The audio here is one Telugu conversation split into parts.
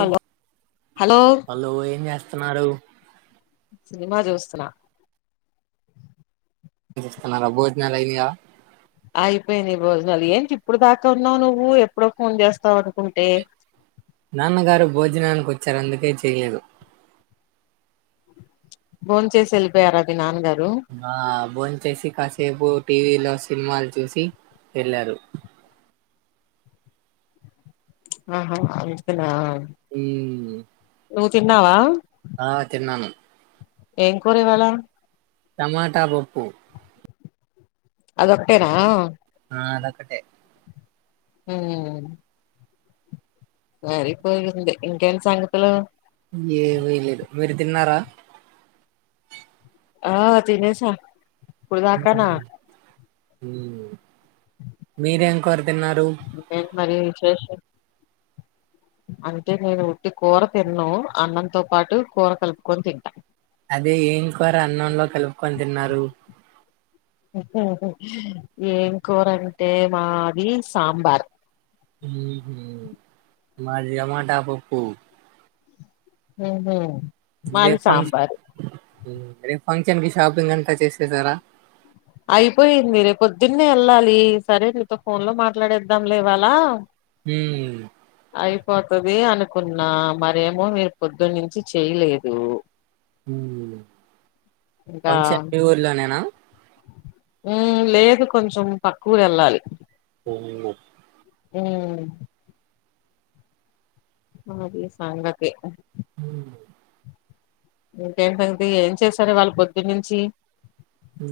హలో హలో హలో ఏం జాస్ స్తున్నాడు సినిమా చూస్తున్నా పిలుస్తున్నారా భోజనాలు అయియా అయిపోయినాయి భోజనాలు, ఏంటి ఇప్పుడు దాకా ఉన్నావు నువ్వు, ఎప్పుడో ఫోన్ చేస్తావ్ అనుకుంటే. నాన్నగారు భోజనానికిొచ్చారు అందుకే చేయలేదు బోన్ చేసి వెళ్ళిపోయారు అది నాన్నగారు ఆ బోంచేసి కాసేపు టీవీలో సినిమాలు చూసి వెళ్ళారు. ఆహా అంట నా హ్మ్ తిన్నావా ఆ తిన్నాను ఏం కూర ఇవాళ్ళ టమాటా పప్పు అదొక్కటేనా ఆ అదొక్కటే హ్మ్ వెల్పోయింది ఇంకేటి సంగతులు ఏంవి లేదు మీరు తిన్నారా ఆ తినేసాం ఇప్పుడుదకనా హ్మ్ మీరేం కూర దిన్నారు ఇంకేంటి [unintelligible] అంటే నేను ఉట్టి కూర తిన్ను అన్నంతో పాటు కూర కలుపుకొని తింటా. అదే ఏం కూర అన్నంలో కలుపుకొని తిన్నారు ఏం కూరంటే మాది సాంబార్ హు హ్మ్ మాది టమాటా పప్పూ హహ ఏ ఫంక్షన్ ఫంక్షన్ కి షాపింగ్ అంతా చేసేసారా అయిపోయింది రే పొద్దున్నే వెళ్ళాలి సరే నీతో ఫోన్ లో మాట్లాడేద్దాం లేవలా మ్ అయిపోతుది అనుకున్నా మరేమో మీరు పొద్దున్న నుంచి చేయలేదు ఫంక్ష ఊర్లోనేనా ఉ లేదు కొంచెం పకువరు వెళ్ళాలి మ్ అద సంగతి హ ఇంకేంటండి ఏం చేసారు వాళ్ళ పొద్దు నుంచి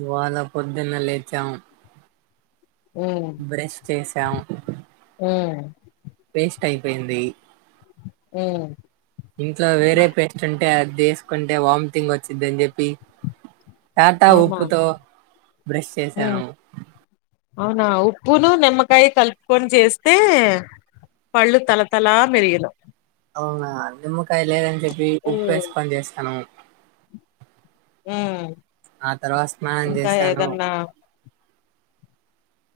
వాళ పొద్దున్న లేచాము ఉమ్ బ్రష్ చేసాం ఉమ్ పేస్ట్ అయిపోయింది హ్ ఇంట్లో వేరే పేస్ట్ ఉంటే అది తీసుకుంటే వామ్తింగ్ వచ్చిందని చెప్పి టాటా అవునా ఉప్పుతో బ్రష్ ఉమ్ చేశాను. అవునా ఉప్పును నిమ్మకాయ కలుపుకొని చేస్తే పళ్ళు తలతల మెరియును అవునా నిమ్మకాయ లేద్ అని చెప్పి ఉప్పు ఉమ్ వేస్కుని చేస్తాను హ్మ్ ఆ తర్వాత స్నానం చేశాను.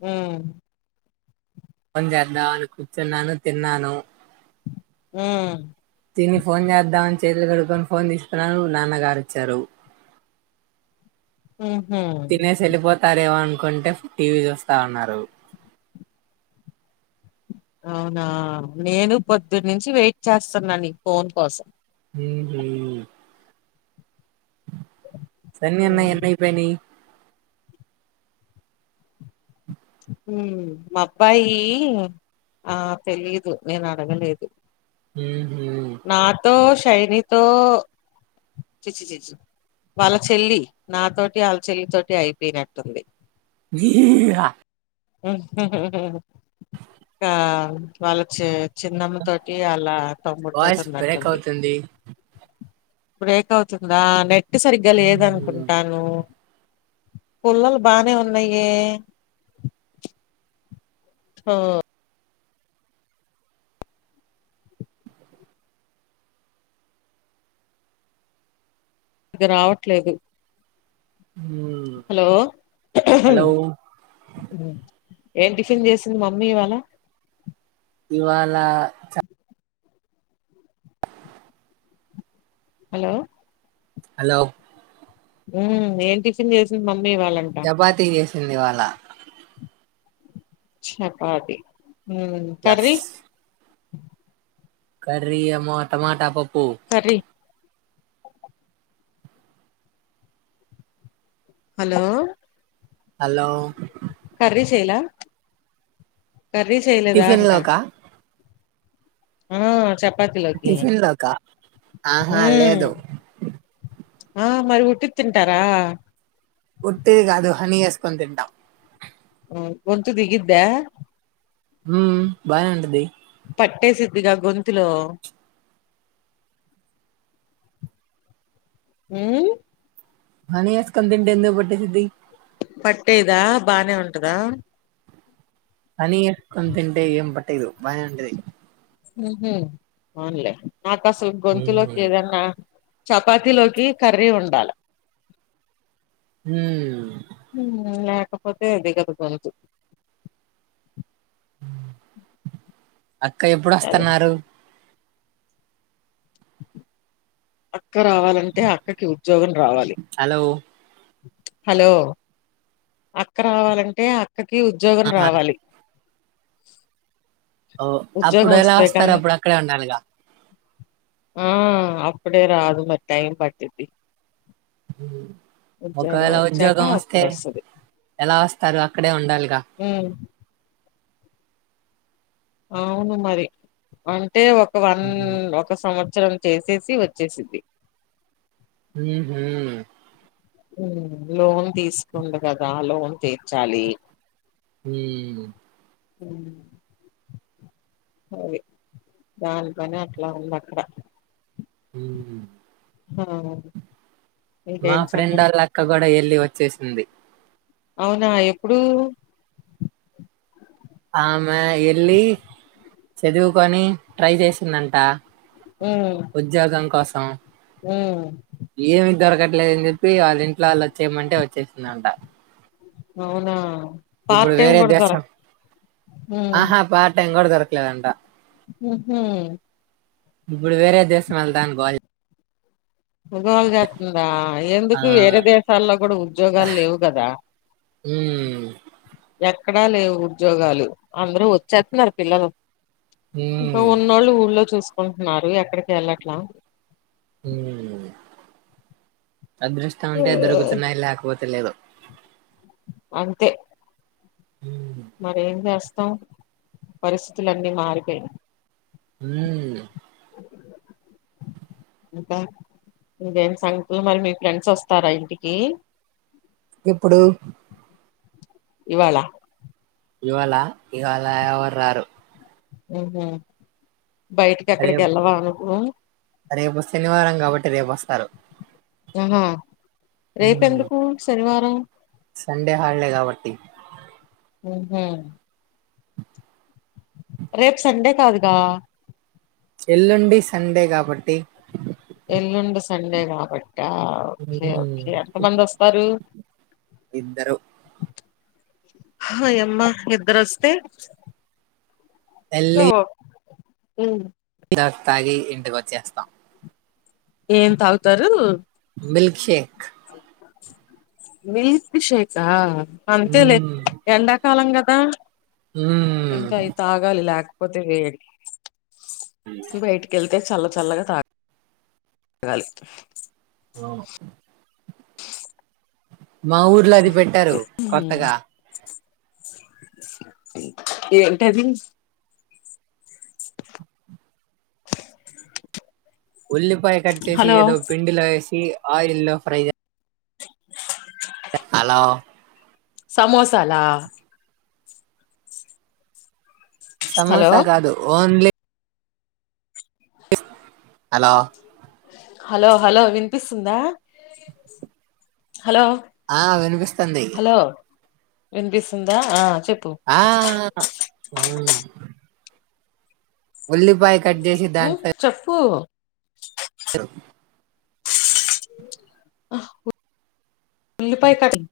మ్ పని చేద్దాం అని కూర్చున్నాను తిన్నాను. హ్మ్ తిని ఫోన్ చేద్దామని చేతులు కడుకొని ఫోన్ తీస్తున్నాను నాన్నగారు వచ్చారు ఉహు తినేసి వెళ్ళపోతారేమో అనుకుంటే టీవీ చూస్తా ఉన్నారు. అవునా నేను పొద్దున్నుంచి వెయిట్ చేస్తున్నాను నీ ఫోన్ కోసం హ్ మ్ సన్నీ అన్నయి ఉమ్ ఎన్ని అయిపోయినయి హ్ మా అబ్బాయి ఆ తెలీదు నేను అడగలేదు. హ్ నాతో టైనితో చిచి చిచి వాళ్ళ చెల్లి నాతోటి వాళ్ళ చెల్లి తోటి అయిపోయినట్టుంది. [inaudible] వాళ్ళ చే చిన్నమ్మ తోటి అల్లా తమ్ముడు వాయిస్ బ్రేక్ అవుతుంది. బ్రేక్ అవుతుందా నెట్ నెట్ సరిగ్గా లేదనుకుంటాను. పుల్లలు బానే ఉన్నాయే హ ఇగ రావట్లేదు. ఉమ్ హలో! హలో ఏం టిఫిన్ చేసింది మమ్మీ ఇవాళ ఇవాళ చ హలో హలో ఉ ఏం టిఫిన్ చేసింది మమ్ మివాళ్ళంట సింది ఇవాళ చపాతి ఉం యస్ కర్రీ? కర్రీ ఏమో టమాటా పప్ కర్రీ హలో హలో కర్రీ చైల కర్రీ చేయలేదా టిఫిన్ అంటా లోకా ఆ చెప్ టిఫిన్ లోకా ఆహా మ్మ్ లేదు ఆ మరి ఉట్టిద్ తింటారా హని ఏస్కొని తింటా ఉ గొంతు దిగిద్దా? హు బానె ఉంటది. పట్టేసిద్దిగా గొంతులో ఊ హనీ ఏస్కొని తింటె ఎందుకు పట్టేసిద్ది పట్టేదా బానే ఉంటదా? హానీ ఏస్కొని తింటే ఏం పట్టేదు బానె ఉంటది ఉహు పోన్లే నాకు అసలు గొంతులోకి ఏదన్నా చపాతిలోకి కర్రీ ఉండాల ఉమ్ హుమ్య ఒకపోతే దిగదు గొంతు ఉ అక్క అదే ఎప్పుడోస్తన్నారు? అక్క రావాలంటే అక్కకి ఉద్యోగం రావాలి. హలో హలో అక్క రావాలంటే అ అక్కకి ఉద్యోగం ఆహా. రావాలి. ఓ అప్పుడు ఉద్యోగం ఎలా వస్తే వస్తారు కానీ అప్పుడు అక్కడే ఉండాలిగా ఆ అప్పుడే రాదు మరి టైం పట్దిద్ది. ఒకవేళ వచ్చాక ఉద్యోగం వస్తే, అప్పుడు వస్తది ఎలా వస్తారు అక్కడే ఉండాలిగా. ఉమ్ అవును మరి అంటే ఒక వన్న్ ఒక సంవత్ త్సరం చేసేసి వచ్చేసిద్ది. ఊహూ. ఉమ్ లోన్ తీసుకుంది కదా లోన్ తీర్చాలీ. హ్మ అది. దాని పని అట్లా ఉంది అక్కడ. హ్మ ఆ మా ఇంకేం సంగతి ఫ్రెండోళ్ల అక్క గూడ ఎల్లీ వచ్ చేసింది. అవునా ఎప్పుడూ. ఆమే ఎళ్ళీ చదువుకొనీ ట్రై చేసిందంటా. ఉద్యోగం కోస్ అ హ్మ దొరకట్లేదని చెప్పీ వాళ్ళ ఇంట్లో వాళ్ళు వచ్చేయమంటే వచ్చేసిందంట. అవునా. పార్ట్ ఇప్పుడు టైం వేరే కూడా దేశం. దొరక ఆహా పార్ట్ టైమ్ కూడా దొరకలేదు అంటా. ఊహూ ఇప్పుడు వేరే దేశం వెళ్తా అని గోల గోల జేత్తుందా. ఆ, ఎందుకు వేరే దేశాల్లో కూడా ఉద్యోగాలు లేవు గదా. హ్మ్ ఎక్ ఎక్కడా లేవు ఉద్యోగాలు అందరూ వచ్చేత్తున్నారు పిల్లలు. ఇంకా హ్మ్ ఉన్నోళ్ళు ఊళ్ళో చూస్ కుంటున్నారు ఎక్కడికి ఎళ్ళట్లా. హ్మ్ అదృష్టం ఉంటే దొరుకుతున్నాయి లేకపోత్ తే. లేదు అంతే మరేం చేస్ తం. పరిస్థితులన్నీ మారిపోనయి. హ్మ్ ఇంకా, ఇంకేం సంగతులు మరి మీ ఫ్రెండ్స్ వస్తారా ఇంటికీ. ఎప్పుడు ఇవాళ ఇవాళా, ఇవాళా ఎవర్ రారు. ఊహూ బయటికి రేపు ఎక్కడికిళ్ళవాను రేపు శనివారం కాబట్టి రేపుొస్తారు ఆహా రేపుెందుకు శనివారం టి [unintelligible] రేపు సండే కాదుగా ఎల్ండి సండే కాబట్టి సండేగాబ ఓకే హ్మ్ ఓకే ఎంత మంది వస్తారు ఇద్దరుూ హో అమ్మ ఇద్దరోస్తే కువొ ఉం ఇదాక్ తాగి ఇంటికొచ్చేస్తాం ఏం తాగుతారు బిల్క్ షే మిల్క్ షేక్ ఆ అంతే లే హ్మ్ ఎండాకాలంగా ఆ హ్మ్ ఇంకా అయి తాగాలి లాక్ పోతే వేడి బయటికెళ్తే చల్ల చల్లగా తాగ్ గాలి అవును మా ఊర్లో అది పెట్టారు హ్మ్. కొత్తగా ఏంటది ఉల్లిపాయ కట్ చేసి హలో ఇడో పిండిలో ఎసి ఆయిల్ లో ఫ్రై చెస్ హలో సమోసాలా హలో సమోసా కాదు ఓన్లీ హలో హలో హలో విన్పిస్తుందా ఆ వినిపిస్తుంది విన్పిస్తుందా ఆ చెప్పు ఆ అ ఉల్లిపాయ కట్ చేసి ఉ దాంట్లో చొప్పు ఉల్లిపాయ కారం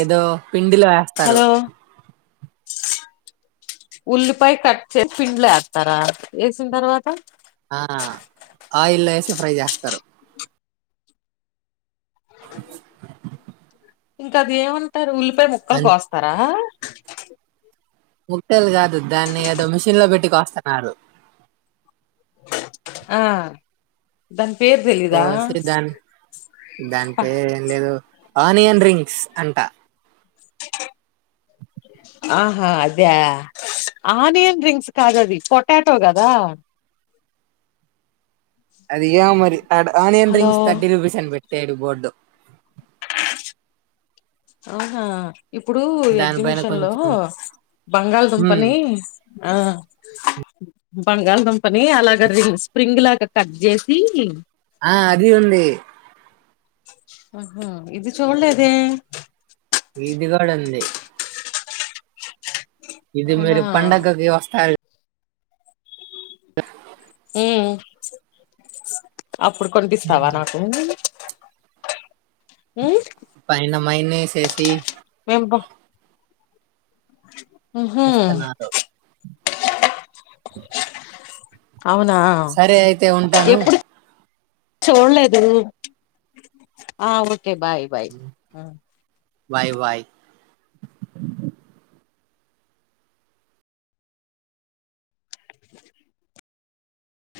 ఏదో పిండిలో యాస్తరు ఉల్లిపాయ కట్ చేసి పిండ్లో యత్తర వేసిన తర్వాత ఆ ఆయిల్ ఎసి ఫ్రై చేస్తరు ఇంకా అది ఏమంటారు ఉల్లి ముప్పై ముక్కలు అం కోస్తరా ముతలు కాదు దాన్ని ఏదో మిషన్ లో పెట్టి కోస్తన్నారు ఆ దన్ కోసిరీ దాన్ దాని పేరు ఏం లేదు ఆనియన్ డ్రింక్స్ అంట ఆహా అద ఆనియన్ డ్రింక్స్కి కాదది పొటాటో గదా అదిగా మరి onion hello rings thirty rupees అని పెట్టాడు బోర్డు అవునా ఇప్పుడు దానిపైన ఎగ్జిబిషన్ లో కొంచెం ఉమ్ బంగాళదుంపని ఆ బంగాల్ దుంప్ పని అలాగ రింగ్ స్ప్రింగ్ లాగా కట్ జేసి ఆ అది ఉంది ఉహు ఇది చూలే దే ఇది గూడా ఉంది ఇది అవునా మరి పండగకి వస్తాది మ్మ్ అప్పుడు కొనిపిస్తావా నాకు పైన మైనస్ ఏసి మేము బ ఊహు ఇస్తున్నారు సరే అయితే ఉంటాను చూళ్ళేదు ఆ ఓ ఓకే బాయ్ బాయ్ మ్మ్ బాయ్ బాయ్